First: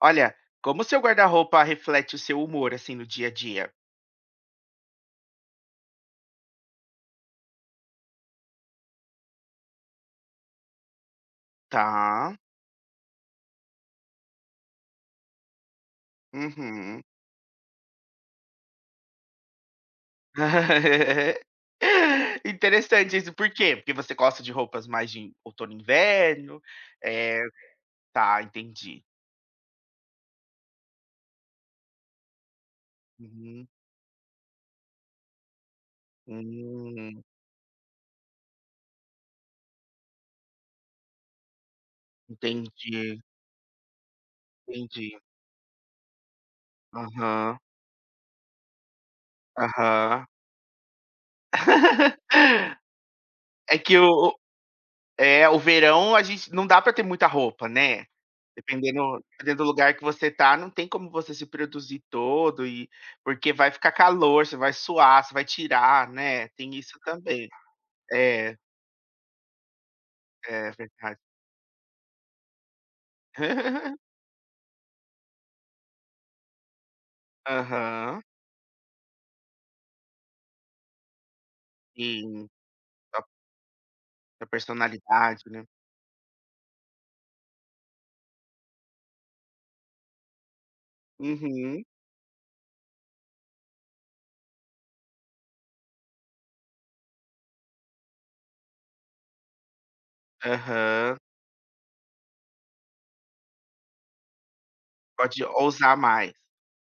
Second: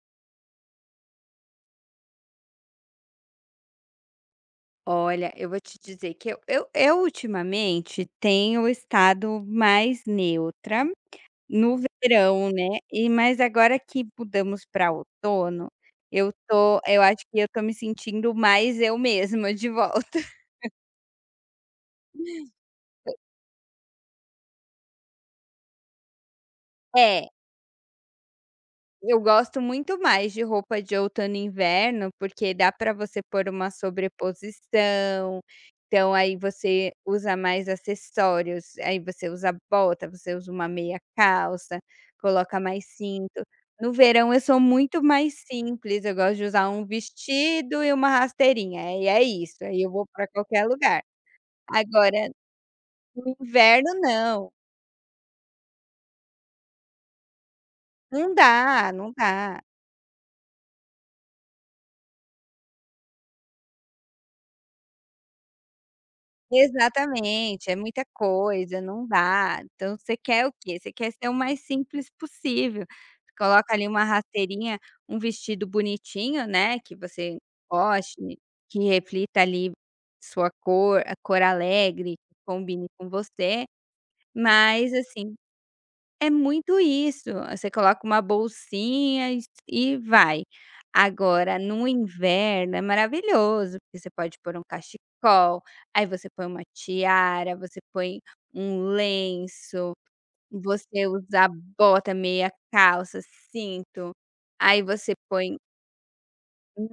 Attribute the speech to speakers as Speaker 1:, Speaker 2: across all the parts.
Speaker 1: Olha, como seu guarda-roupa reflete o seu humor, assim, no dia a dia?
Speaker 2: Olha, eu vou te dizer que eu ultimamente tenho estado mais neutra no
Speaker 1: Tá.
Speaker 2: verão, né, mas agora que mudamos para outono, eu
Speaker 1: Uhum.
Speaker 2: acho que eu tô me sentindo mais eu mesma de volta.
Speaker 1: Interessante isso. Por quê? Porque você gosta de roupas mais de outono e inverno?
Speaker 2: É.
Speaker 1: É, tá, entendi.
Speaker 2: Eu gosto muito mais de roupa de outono e inverno, porque dá para você pôr
Speaker 1: Uhum.
Speaker 2: uma sobreposição, então aí você
Speaker 1: Hum,
Speaker 2: usa mais acessórios, aí você usa bota, você usa uma meia calça, coloca mais
Speaker 1: entendi,
Speaker 2: cinto. No verão eu sou muito
Speaker 1: entendi.
Speaker 2: mais simples, eu gosto de usar um
Speaker 1: Aham,
Speaker 2: vestido e uma rasteirinha, e é isso, aí eu vou para
Speaker 1: aham.
Speaker 2: qualquer lugar. Agora, no
Speaker 1: É
Speaker 2: inverno
Speaker 1: que o
Speaker 2: não,
Speaker 1: É, o verão a gente não dá para ter muita roupa, né.
Speaker 2: não dá,
Speaker 1: Dependendo
Speaker 2: não dá.
Speaker 1: dependendo do lugar que você tá, não tem como você se produzir todo e porque vai ficar calor, você vai suar, você vai tirar, né, tem isso também.
Speaker 2: Exatamente, é muita
Speaker 1: É,
Speaker 2: coisa, não dá. Então você quer o
Speaker 1: é
Speaker 2: quê? Você quer
Speaker 1: verdade.
Speaker 2: ser o mais simples possível. Coloca ali uma rasteirinha, um vestido bonitinho, né, que você
Speaker 1: Aham,
Speaker 2: goste, que reflita ali sua cor, a cor alegre, que
Speaker 1: sim,
Speaker 2: combine com
Speaker 1: a
Speaker 2: você,
Speaker 1: da
Speaker 2: mas assim
Speaker 1: personalidade, né.
Speaker 2: é muito isso, você coloca uma bolsinha e vai. Agora
Speaker 1: Uhum,
Speaker 2: no inverno é maravilhoso, porque você pode pôr um cachecol, aí você põe uma tiara, você põe um lenço, você
Speaker 1: aham.
Speaker 2: usa bota, meia calça, cinto, aí você
Speaker 1: Pode
Speaker 2: põe
Speaker 1: ousar mais.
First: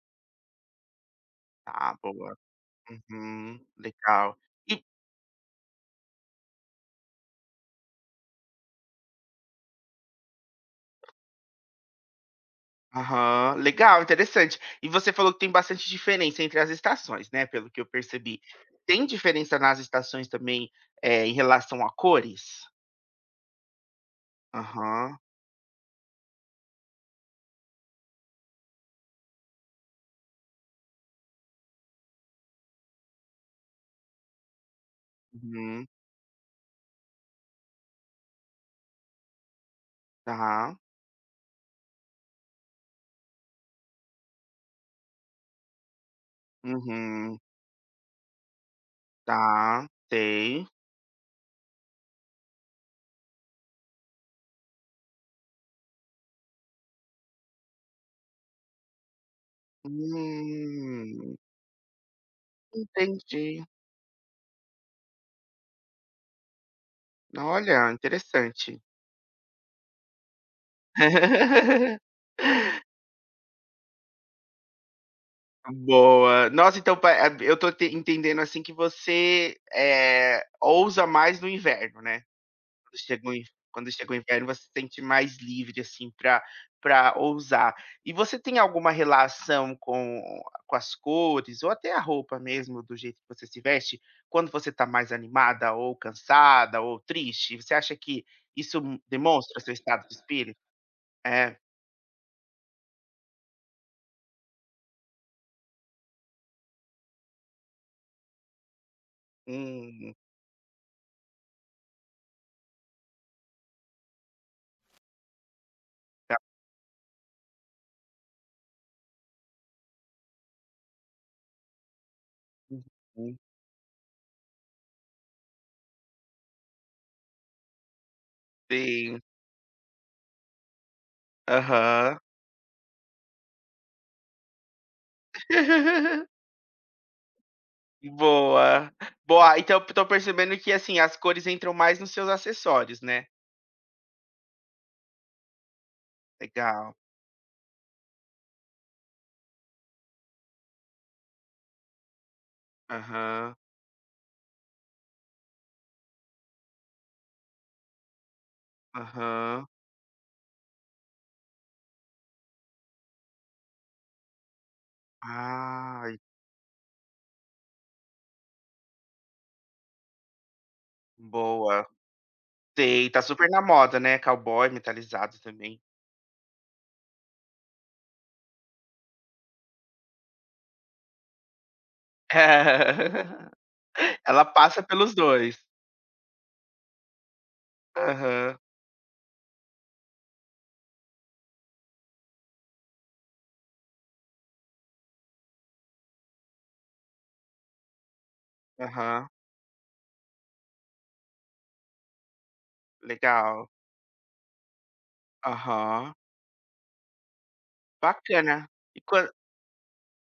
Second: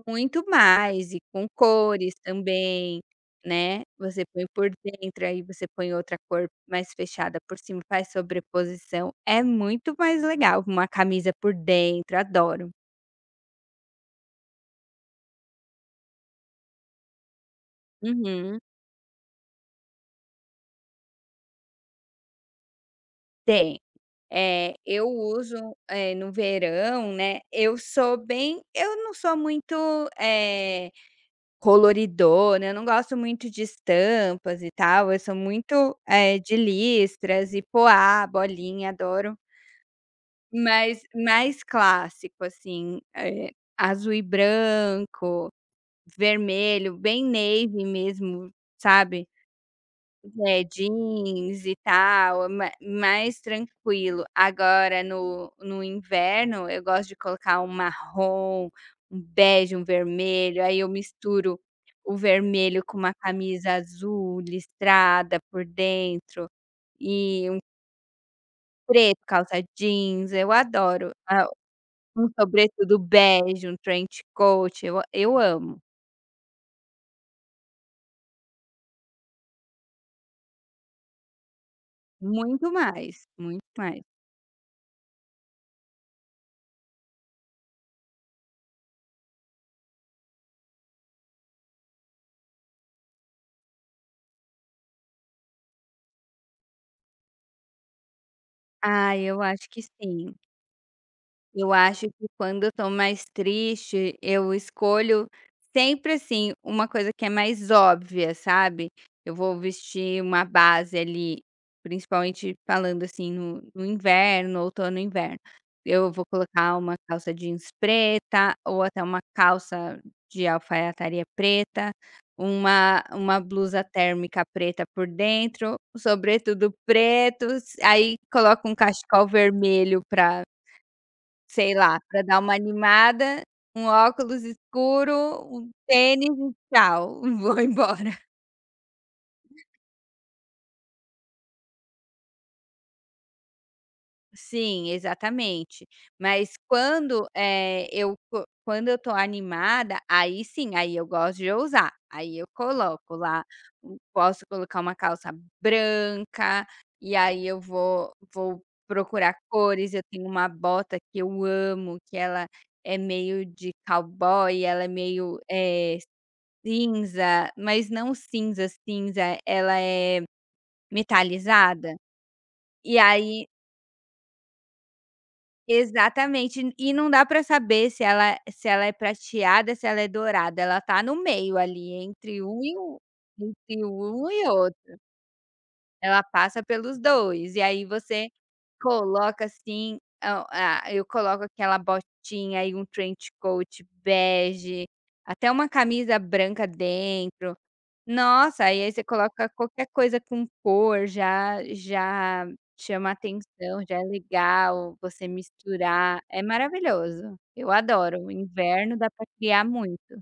Speaker 2: muito mais, e com
Speaker 1: Tá,
Speaker 2: cores
Speaker 1: boa.
Speaker 2: também,
Speaker 1: Uhum,
Speaker 2: né. Você
Speaker 1: legal.
Speaker 2: põe por dentro, aí você põe outra cor mais fechada por cima, faz sobreposição, é muito mais legal, uma camisa por dentro, adoro.
Speaker 1: Aham, legal, interessante. E você falou que tem bastante diferença entre as estações, né, pelo que eu percebi.
Speaker 2: Uhum,
Speaker 1: Tem diferença nas estações também, em relação a cores?
Speaker 2: tem. É, eu
Speaker 1: Aham,
Speaker 2: uso, no verão, né, eu não sou muito, eh, coloridona, eu não gosto muito de estampas e tal, eu sou
Speaker 1: uhum,
Speaker 2: muito, de listras e poá, bolinha, adoro.
Speaker 1: tá,
Speaker 2: Mas mais clássico, assim, azul e branco, vermelho, bem
Speaker 1: uhum,
Speaker 2: navy mesmo, sabe,
Speaker 1: tá, sei.
Speaker 2: jeans e tal, é ma mais tranquilo. Agora no inverno eu gosto de colocar um marrom, um bege, um vermelho, aí eu
Speaker 1: Hum,
Speaker 2: misturo o vermelho com uma
Speaker 1: entendi.
Speaker 2: camisa azul listrada por dentro e um
Speaker 1: Olha, interessante.
Speaker 2: preto, calça jeans, eu adoro. Ah, um sobretudo bege, um trench coat, eu amo,
Speaker 1: Boa. Nossa, então eu tô te entendendo, assim, que você, ousa mais no inverno, né?
Speaker 2: muito
Speaker 1: Quando
Speaker 2: mais,
Speaker 1: chega o in
Speaker 2: muito
Speaker 1: Quando
Speaker 2: mais.
Speaker 1: chega o inverno, você se sente mais livre, assim, para ousar. E você tem alguma relação com as cores ou até a roupa mesmo, do jeito que você se veste, quando você está mais animada ou cansada ou triste? Você acha que isso
Speaker 2: Ah, eu
Speaker 1: demonstra
Speaker 2: acho
Speaker 1: seu
Speaker 2: que
Speaker 1: estado de
Speaker 2: sim.
Speaker 1: espírito? É.
Speaker 2: Eu acho que quando eu tô mais triste, eu escolho sempre, assim, uma coisa que é mais óbvia, sabe. Eu vou
Speaker 1: Hum,
Speaker 2: vestir uma base ali, principalmente falando, assim, no inverno, outono e inverno. Eu vou
Speaker 1: tá.
Speaker 2: colocar uma calça jeans preta ou até uma calça de alfaiataria preta, uma
Speaker 1: Uhum.
Speaker 2: uma blusa térmica preta por dentro, um sobretudo preto, aí coloco um
Speaker 1: Sim.
Speaker 2: cachecol vermelho para Sei lá,
Speaker 1: Aham.
Speaker 2: para dar uma animada, um óculos escuro, um tênis e tchau, vou embora.
Speaker 1: Boa. Boa, então eu tô percebendo que, assim, as cores entram mais nos seus acessórios, né?
Speaker 2: Sim, exatamente. Mas
Speaker 1: Legal.
Speaker 2: quando, eu co quando eu tô animada, aí sim, aí eu gosto de ousar. Aí eu coloco lá
Speaker 1: Aham,
Speaker 2: posso colocar uma calça branca, e aí eu vou procurar
Speaker 1: aham.
Speaker 2: cores. Eu tenho uma bota que eu amo, que ela é meio de cowboy, ela é meio,
Speaker 1: Ai,
Speaker 2: cinza, mas não cinza, cinza, ela é
Speaker 1: boa.
Speaker 2: metalizada, e
Speaker 1: Sei, tá
Speaker 2: aí
Speaker 1: super na moda, né, cowboy metalizado também.
Speaker 2: exatamente, e não dá pra saber se ela é prateada, se ela é dourada, ela tá no meio ali, entre um
Speaker 1: Ela
Speaker 2: e
Speaker 1: passa
Speaker 2: outro,
Speaker 1: pelos dois.
Speaker 2: ela passa pelos 2 e aí você
Speaker 1: Aham,
Speaker 2: coloca assim, a eu coloco aquela botinha e um trench coat bege, até uma camisa branca dentro. Nossa, aí você
Speaker 1: aham,
Speaker 2: coloca qualquer coisa com cor, já já chama
Speaker 1: legal.
Speaker 2: atenção, já é legal você
Speaker 1: Aham,
Speaker 2: misturar, é maravilhoso. Eu adoro, o
Speaker 1: bacana.
Speaker 2: inverno
Speaker 1: E
Speaker 2: dá pra
Speaker 1: quan
Speaker 2: criar muito.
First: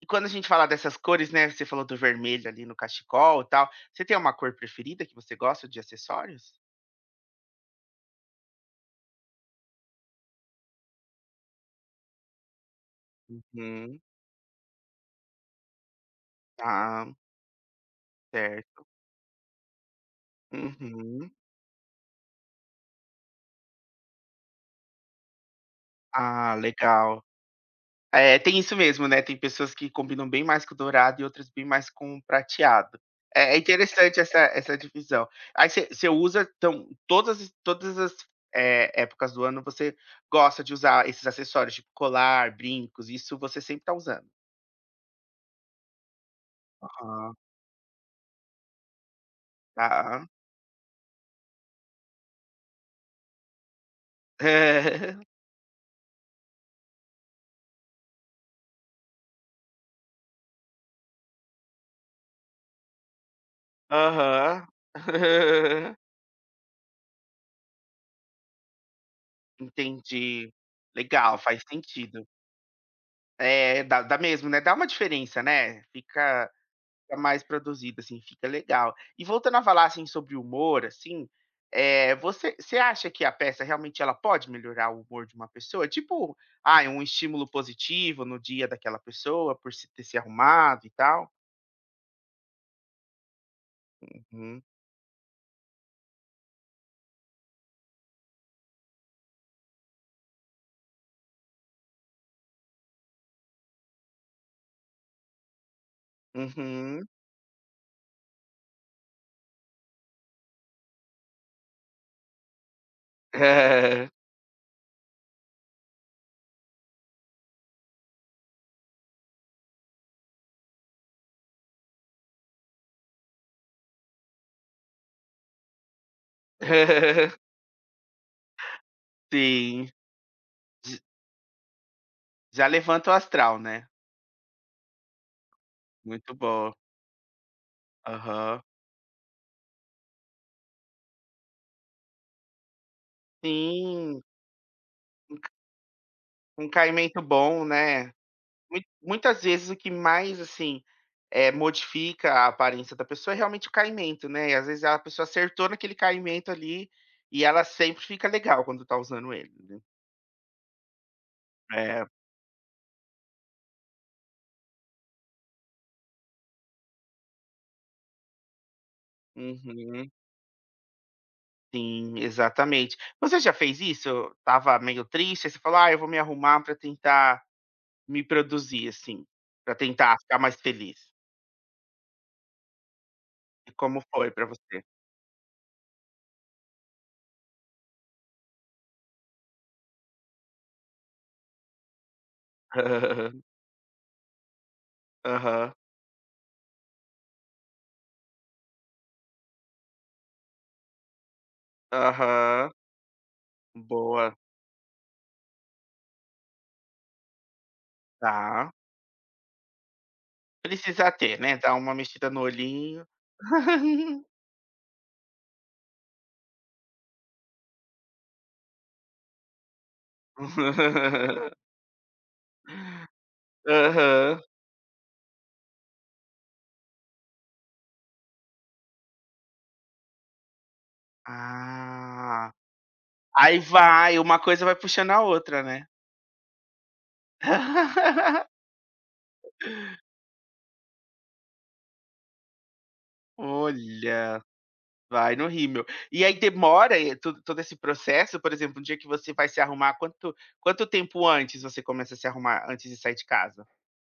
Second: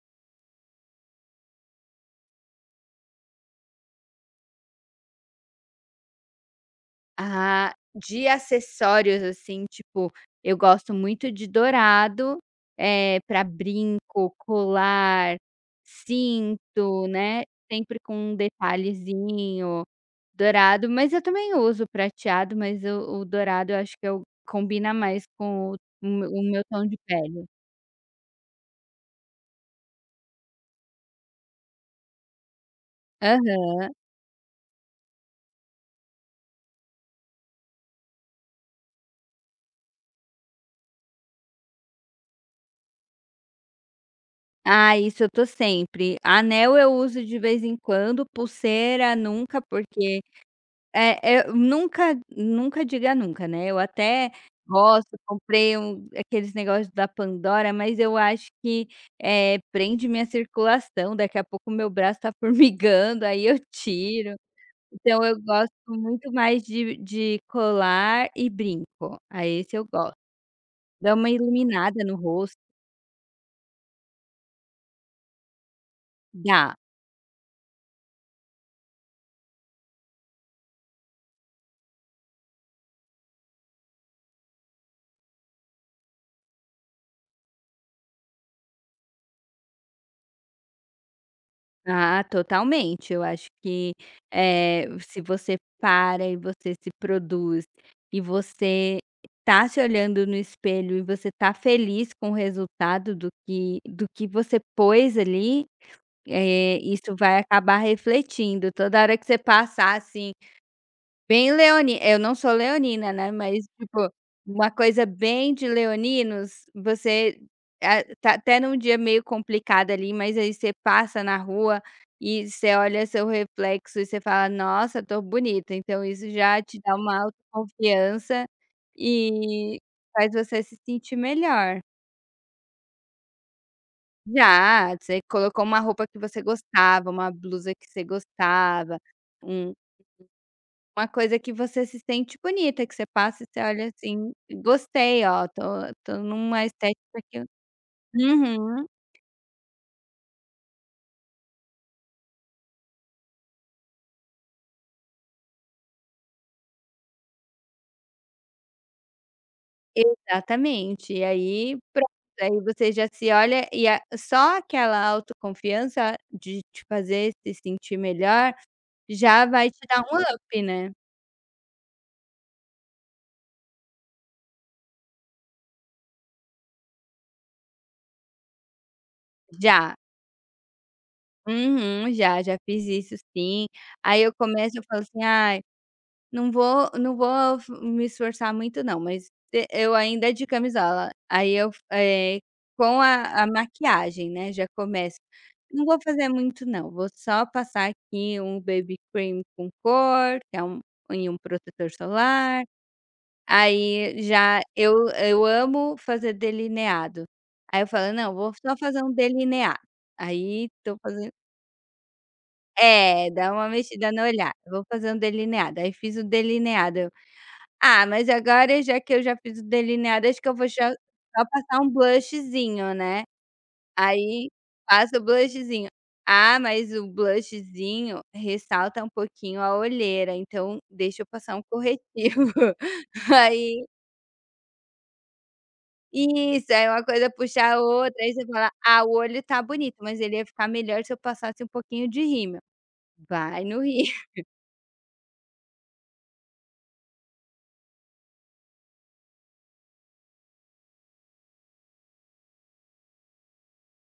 Speaker 1: e quando a gente fala dessas cores, né, você falou do vermelho ali no cachecol e tal, você tem uma cor preferida que você gosta de acessórios?
Speaker 2: Ah, de acessórios, assim, tipo, eu gosto muito de dourado, pra
Speaker 1: Uhum.
Speaker 2: brinco, colar, cinto,
Speaker 1: Ah,
Speaker 2: né, sempre com um
Speaker 1: certo.
Speaker 2: detalhezinho dourado, mas eu
Speaker 1: Uhum.
Speaker 2: também uso prateado, mas o dourado eu acho que eu combina mais com o o meu o
Speaker 1: Ah,
Speaker 2: meu tom de
Speaker 1: legal.
Speaker 2: pele.
Speaker 1: É, tem isso mesmo, né, tem pessoas que combinam bem mais com o dourado e outras bem mais com o prateado. É
Speaker 2: Aham.
Speaker 1: interessante essa divisão. Aí você usa então todas as épocas do ano você gosta de usar esses acessórios, tipo colar, brincos, isso você sempre tá usando?
Speaker 2: Ah, isso eu tô sempre. Anel eu uso
Speaker 1: Aham.
Speaker 2: de vez em quando, pulseira nunca, porque.
Speaker 1: Tá.
Speaker 2: É, eu nunca diga nunca, né, eu até gosto, comprei aqueles negócios da Pandora, mas eu acho que, prende minha circulação, daqui a pouco meu braço tá formigando, aí eu tiro.
Speaker 1: Aham.
Speaker 2: Então eu gosto muito mais de colar e brinco, aí esse eu gosto.
Speaker 1: Entendi.
Speaker 2: Dá uma
Speaker 1: Legal, faz
Speaker 2: iluminada no
Speaker 1: sentido.
Speaker 2: rosto.
Speaker 1: É, dá mesmo, né, dá uma diferença, né, fica
Speaker 2: Dá.
Speaker 1: Fica mais produzido, assim, fica legal. E voltando a falar, assim, sobre o humor, assim, você acha que a peça realmente ela pode melhorar o humor de uma pessoa? Tipo, ai, um estímulo positivo no dia daquela pessoa por se ter se arrumado e tal?
Speaker 2: Ah, totalmente. Eu acho que,
Speaker 1: Uhum.
Speaker 2: se você para e você se produz, e você tá se olhando no espelho e você tá feliz com o resultado do que você pôs ali,
Speaker 1: Uhum.
Speaker 2: isso vai acabar refletindo. Toda hora que você passar assim. Bem leoni Eu não sou leonina, né, mas tipo,
Speaker 1: Hã.
Speaker 2: uma coisa bem de leoninos, você, tá até num dia meio complicado ali, mas aí você passa na rua e você olha seu reflexo e você fala: "Nossa, tô bonita". Então isso já te dá uma autoconfiança e
Speaker 1: Sim.
Speaker 2: faz você se
Speaker 1: J
Speaker 2: sentir melhor.
Speaker 1: Já levanta o astral, né.
Speaker 2: Já, você colocou uma roupa que
Speaker 1: Muito
Speaker 2: você
Speaker 1: bom.
Speaker 2: gostava, uma blusa que você
Speaker 1: Aham.
Speaker 2: gostava, um Uma coisa que você se sente bonita, que você passa e você olha
Speaker 1: Sim,
Speaker 2: assim: "Gostei, ó, tô numa
Speaker 1: um
Speaker 2: estética
Speaker 1: caimento
Speaker 2: que eu".
Speaker 1: bom, né.
Speaker 2: Uhum,
Speaker 1: Muitas vezes o que mais, assim, modifica a aparência da pessoa é realmente o caimento, né, e às vezes a pessoa acertou naquele caimento ali, e ela sempre fica legal quando tá usando ele, né.
Speaker 2: exatamente. E aí
Speaker 1: É.
Speaker 2: pronto, aí você já se olha e a só aquela autoconfiança de te fazer se sentir melhor já vai te dar
Speaker 1: Uhum.
Speaker 2: um up, né.
Speaker 1: Sim, exatamente. Você já fez isso? Estava meio triste, aí você falou: "Ah, eu vou me arrumar pra tentar me produzir, assim, pra
Speaker 2: Já.
Speaker 1: tentar ficar mais feliz".
Speaker 2: Uhum, já, já fiz isso sim.
Speaker 1: E como
Speaker 2: Aí
Speaker 1: foi
Speaker 2: eu
Speaker 1: pra você?
Speaker 2: começo, eu falo assim: "Ai". Não vou não vou f me esforçar muito não, mas e eu ainda é de camisola, aí com a maquiagem, né, já começo.
Speaker 1: Aham.
Speaker 2: Não vou fazer muito não, vou só passar aqui um baby cream com cor, que é um e um protetor solar,
Speaker 1: Aham.
Speaker 2: aí
Speaker 1: Boa.
Speaker 2: já eu amo fazer delineado. Aí eu falo: "Não, vou
Speaker 1: Tá.
Speaker 2: só fazer um delineado". Aí tô
Speaker 1: Precisa
Speaker 2: fazendo
Speaker 1: ter, né, dar uma mexida no olhinho.
Speaker 2: é, Dá uma mexida no olhar, vou fazer um delineado, aí fiz o delineado. Ah, mas agora já que eu já fiz o delineado, acho que eu vou já só passar um blushzinho, né,
Speaker 1: Aham.
Speaker 2: aí passo o blushzinho. Ah, mas o blushzinho ressalta um pouquinho a olheira, então deixa eu passar um
Speaker 1: Ah,
Speaker 2: corretivo.
Speaker 1: aí
Speaker 2: Aí
Speaker 1: vai, uma coisa vai puxando a outra, né.
Speaker 2: isso, aí uma coisa puxa a outra, aí você fala: "Ah, o olho tá bonito, mas ele ia ficar melhor se eu passasse um pouquinho de rímel". Vai no rímel.
Speaker 1: Olha, vai no rímel. E aí demora, to todo esse processo, por exemplo, um dia que você vai se arrumar, quanto tempo antes você começa a se arrumar, antes de sair de casa?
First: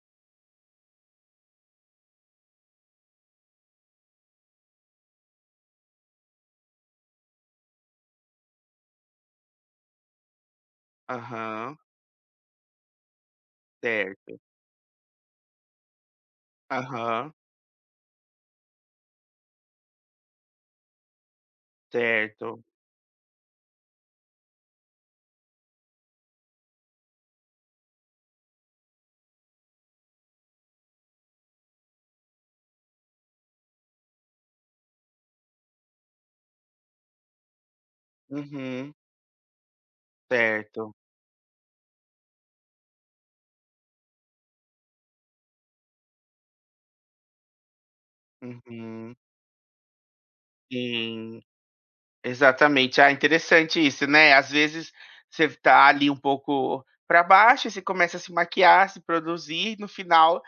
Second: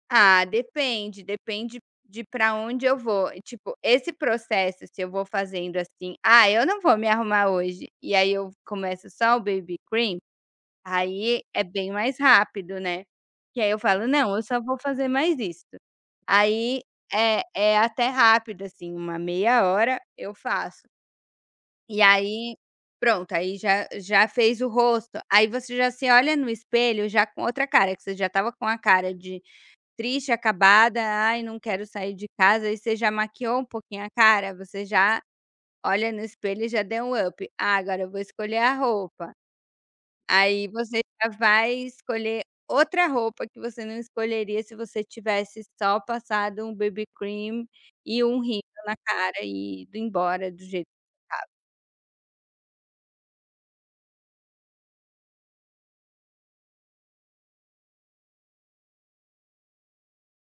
Speaker 2: Ah, depende, depende de para onde eu vou. E, tipo, esse processo, se eu vou fazendo assim: "Ah, eu não vou me arrumar hoje", e aí eu começo só o baby cream, aí é
Speaker 1: Aham,
Speaker 2: bem mais rápido, né. Que aí eu falo: "Não,
Speaker 1: certo.
Speaker 2: eu só vou fazer mais isso". Aí
Speaker 1: Aham,
Speaker 2: é até rápido, assim, uma meia hora eu faço. E aí,
Speaker 1: certo.
Speaker 2: pronto, aí já já fez o rosto, aí você já se olha no espelho já com outra cara, que você já tava com a cara de triste, acabada, "Ai, não quero sair de casa", aí você já maquiou um pouquinho a cara, você já olha no espelho e já deu um up: "Ah, agora eu vou escolher a
Speaker 1: Uhum,
Speaker 2: roupa". Aí
Speaker 1: certo.
Speaker 2: você já vai escolher outra roupa que você não escolheria se você tivesse só passado um BB cream e um rímel na
Speaker 1: Uhum,
Speaker 2: cara e ido embora do jeito
Speaker 1: sim. Exatamente. Ah, interessante isso, né. Às vezes, você tá ali um pouco para baixo, e você começa a se maquiar, se produzir, no final,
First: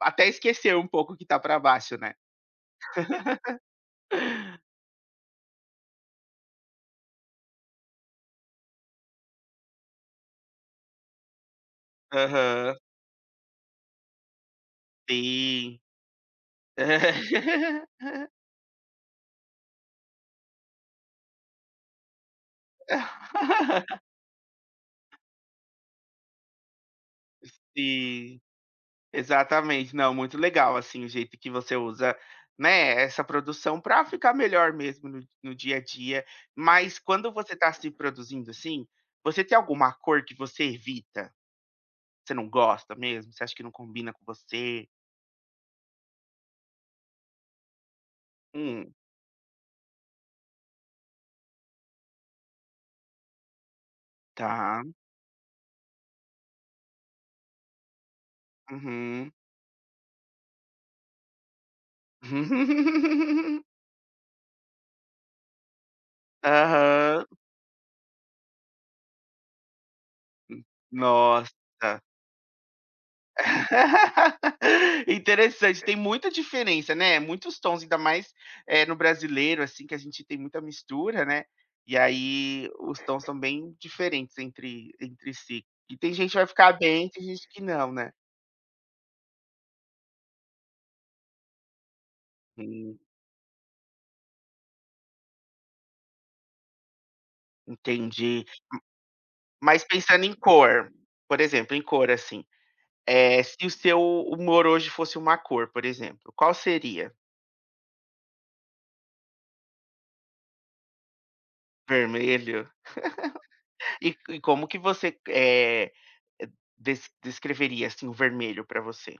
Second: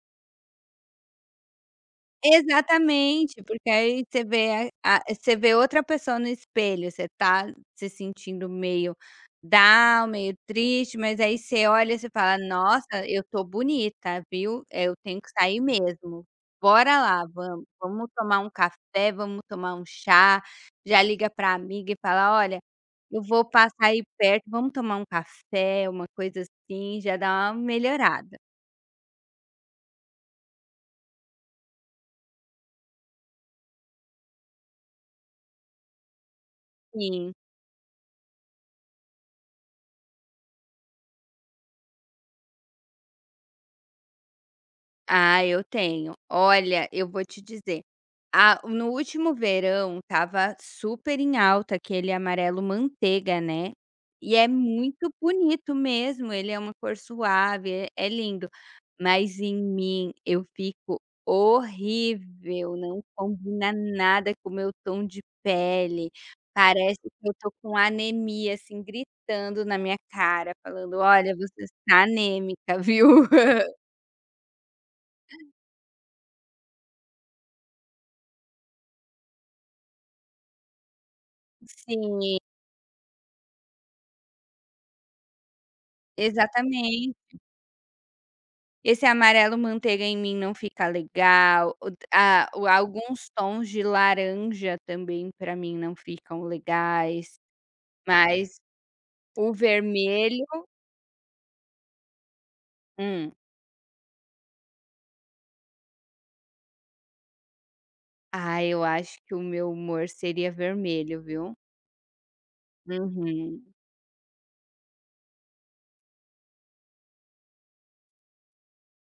Speaker 1: até esqueceu um pouco que tá para baixo, né.
Speaker 2: Exatamente, porque aí você vê a você vê outra pessoa no espelho, você tá se sentindo meio down, meio triste, mas aí você olha e você fala:
Speaker 1: Aham.
Speaker 2: "Nossa, eu tô bonita, viu? Eu tenho que sair
Speaker 1: Sim.
Speaker 2: mesmo. Bora lá, vamos vamos tomar um café, vamos tomar um chá". Já liga pra amiga e fala: "Olha, eu vou passar aí perto, vamos tomar um café", uma coisa assim, já dá uma melhorada.
Speaker 1: Sim, exatamente. Não, muito legal, assim, o jeito que você usa, né, essa produção para ficar melhor mesmo no dia a dia. Mas quando
Speaker 2: Sim.
Speaker 1: você está se produzindo assim, você tem alguma cor que você evita? Você não gosta mesmo? Você acha que não combina com você?
Speaker 2: Ah, eu tenho. Olha, eu vou te dizer, a no
Speaker 1: Hum,
Speaker 2: último verão estava super em alta aquele amarelo manteiga, né, e é
Speaker 1: tá.
Speaker 2: muito bonito mesmo, ele é uma cor suave, é lindo,
Speaker 1: Uhum.
Speaker 2: mas em mim eu fico horrível, não combina nada com o meu tom de pele, parece
Speaker 1: Aham.
Speaker 2: que eu tô com anemia, assim, gritando na minha cara,
Speaker 1: Hum,
Speaker 2: falando: "Olha,
Speaker 1: Nossa.
Speaker 2: você está anêmica, viu".
Speaker 1: Interessante, tem muita diferença, né, muitos tons, ainda mais, no brasileiro, assim, que a gente tem muita mistura, né, e
Speaker 2: Sim.
Speaker 1: aí os tons são bem diferentes entre si. E tem gente que vai ficar bem, tem
Speaker 2: Exatamente.
Speaker 1: gente que não, né.
Speaker 2: Esse amarelo manteiga em mim não fica legal, o a o
Speaker 1: Hum,
Speaker 2: alguns tons de laranja também para mim não ficam legais,
Speaker 1: Entendi.
Speaker 2: mas o
Speaker 1: Mas pensando em
Speaker 2: vermelho
Speaker 1: cor, por exemplo, em cor, assim,
Speaker 2: hum.
Speaker 1: Se o seu humor hoje fosse uma cor, por exemplo, qual seria?
Speaker 2: Ah, eu acho que o meu humor seria vermelho, viu.
Speaker 1: Vermelho?
Speaker 2: Uhum.
Speaker 1: E como que você, descreveria, assim, o vermelho para você?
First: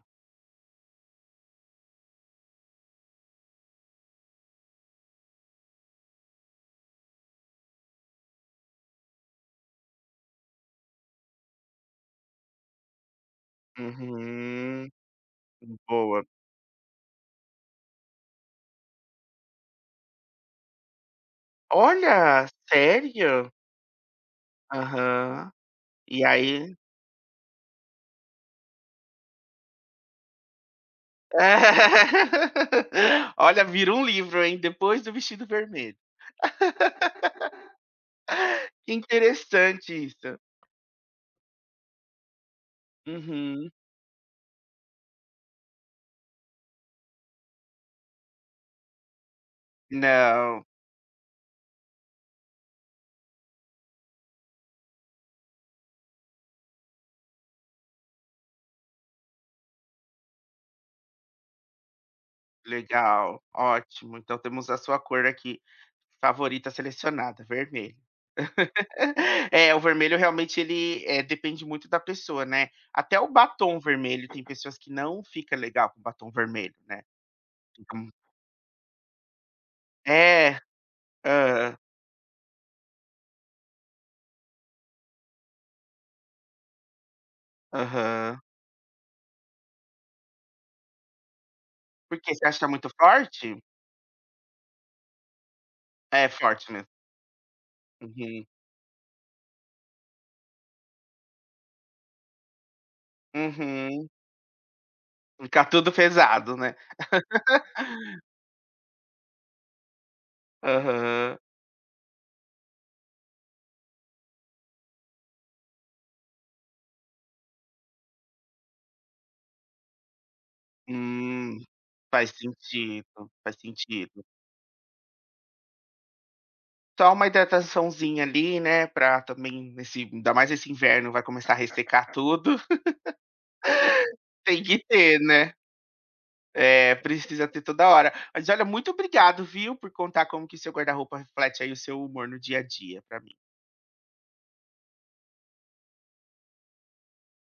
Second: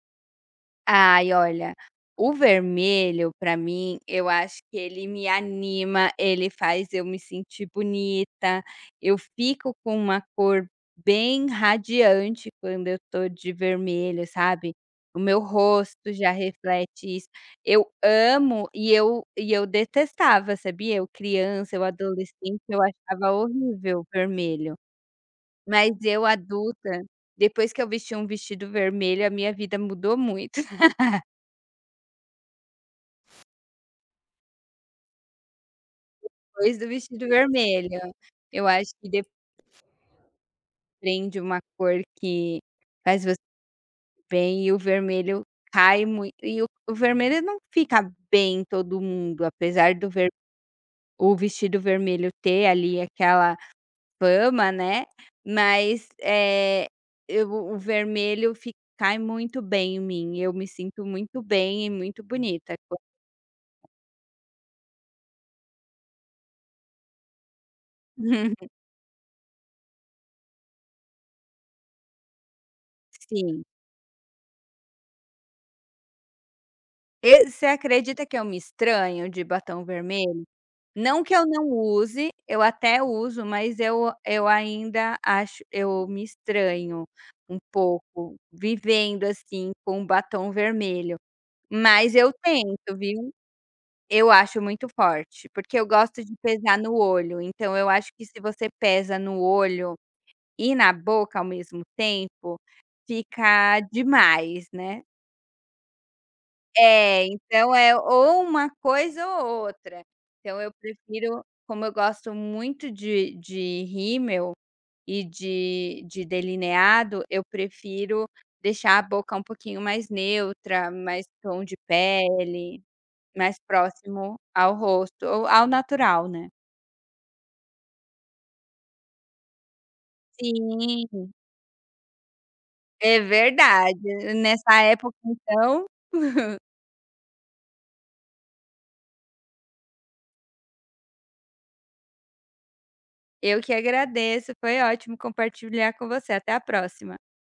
Speaker 2: Ai, olha, o vermelho pra mim, eu acho que ele me anima, ele faz eu me sentir bonita, eu fico com uma cor bem radiante quando eu tô de vermelho, sabe.
Speaker 1: Uhum.
Speaker 2: O meu rosto
Speaker 1: Boa.
Speaker 2: já reflete isso. Eu amo e eu detestava, sabia? Eu criança, eu
Speaker 1: Olha,
Speaker 2: adolescente, eu achava
Speaker 1: sério?
Speaker 2: horrível o vermelho.
Speaker 1: Aham.
Speaker 2: Mas
Speaker 1: E
Speaker 2: eu
Speaker 1: aí.
Speaker 2: adulta, depois que eu vesti um vestido vermelho, a minha vida mudou muito.
Speaker 1: Olha, vira um livro, hein, Depois do Vestido Vermelho.
Speaker 2: Depois do vestido vermelho. Eu acho
Speaker 1: Que
Speaker 2: que de
Speaker 1: interessante isso.
Speaker 2: uma cor que faz você
Speaker 1: Uhum.
Speaker 2: bem e o vermelho cai muito e o vermelho não fica bem em todo mundo, apesar do ver
Speaker 1: Não,
Speaker 2: o vestido vermelho ter ali aquela fama, né, mas, é eu o vermelho fi cai muito bem em mim, eu me sinto muito bem e muito bonita.
Speaker 1: legal, ótimo. Então temos a sua cor aqui. Favorita selecionada, vermelho. É, o vermelho realmente ele, depende muito da pessoa, né. Até o
Speaker 2: Sim.
Speaker 1: batom vermelho tem pessoas que não fica legal com batom vermelho, né.
Speaker 2: E você
Speaker 1: Fica um
Speaker 2: acredita que eu me estranho de batom vermelho?
Speaker 1: É.
Speaker 2: Não que eu não
Speaker 1: Ah.
Speaker 2: use, eu até uso, mas eu ainda acho eu me estranho um pouco
Speaker 1: Aham.
Speaker 2: vivendo, assim, com um batom vermelho. Mas
Speaker 1: Por
Speaker 2: eu
Speaker 1: Você acha muito
Speaker 2: tento, viu.
Speaker 1: forte?
Speaker 2: Eu acho muito forte, porque eu gosto
Speaker 1: É
Speaker 2: de
Speaker 1: forte
Speaker 2: pesar
Speaker 1: mesmo.
Speaker 2: no olho, então eu acho que se
Speaker 1: Uhum.
Speaker 2: você pesa no olho e na boca ao mesmo tempo, fica
Speaker 1: Uhum.
Speaker 2: demais, né.
Speaker 1: Fica tudo pesado, né.
Speaker 2: É, então é ou uma coisa ou outra. Então eu
Speaker 1: Aham.
Speaker 2: prefiro como eu gosto muito de rímel e de delineado, eu prefiro deixar a boca um pouquinho mais neutra, mais
Speaker 1: Hum.
Speaker 2: tom de
Speaker 1: Faz
Speaker 2: pele,
Speaker 1: sentido, faz
Speaker 2: mais
Speaker 1: sentido.
Speaker 2: próximo ao rosto ou ao natural, né.
Speaker 1: Só uma hidrataçãozinha ali, né, pra também nesse ainda mais esse
Speaker 2: Sim,
Speaker 1: inverno vai começar a ressecar tudo,
Speaker 2: é verdade.
Speaker 1: tem
Speaker 2: Nessa
Speaker 1: que
Speaker 2: época
Speaker 1: ter, né.
Speaker 2: então,
Speaker 1: É, precisa ter toda hora. Mas olha, muito obrigado, viu, por contar como que seu guarda-roupa reflete aí o seu humor no dia a dia pra mim.
Speaker 2: eu que agradeço, foi ótimo compartilhar com você. Até a próxima.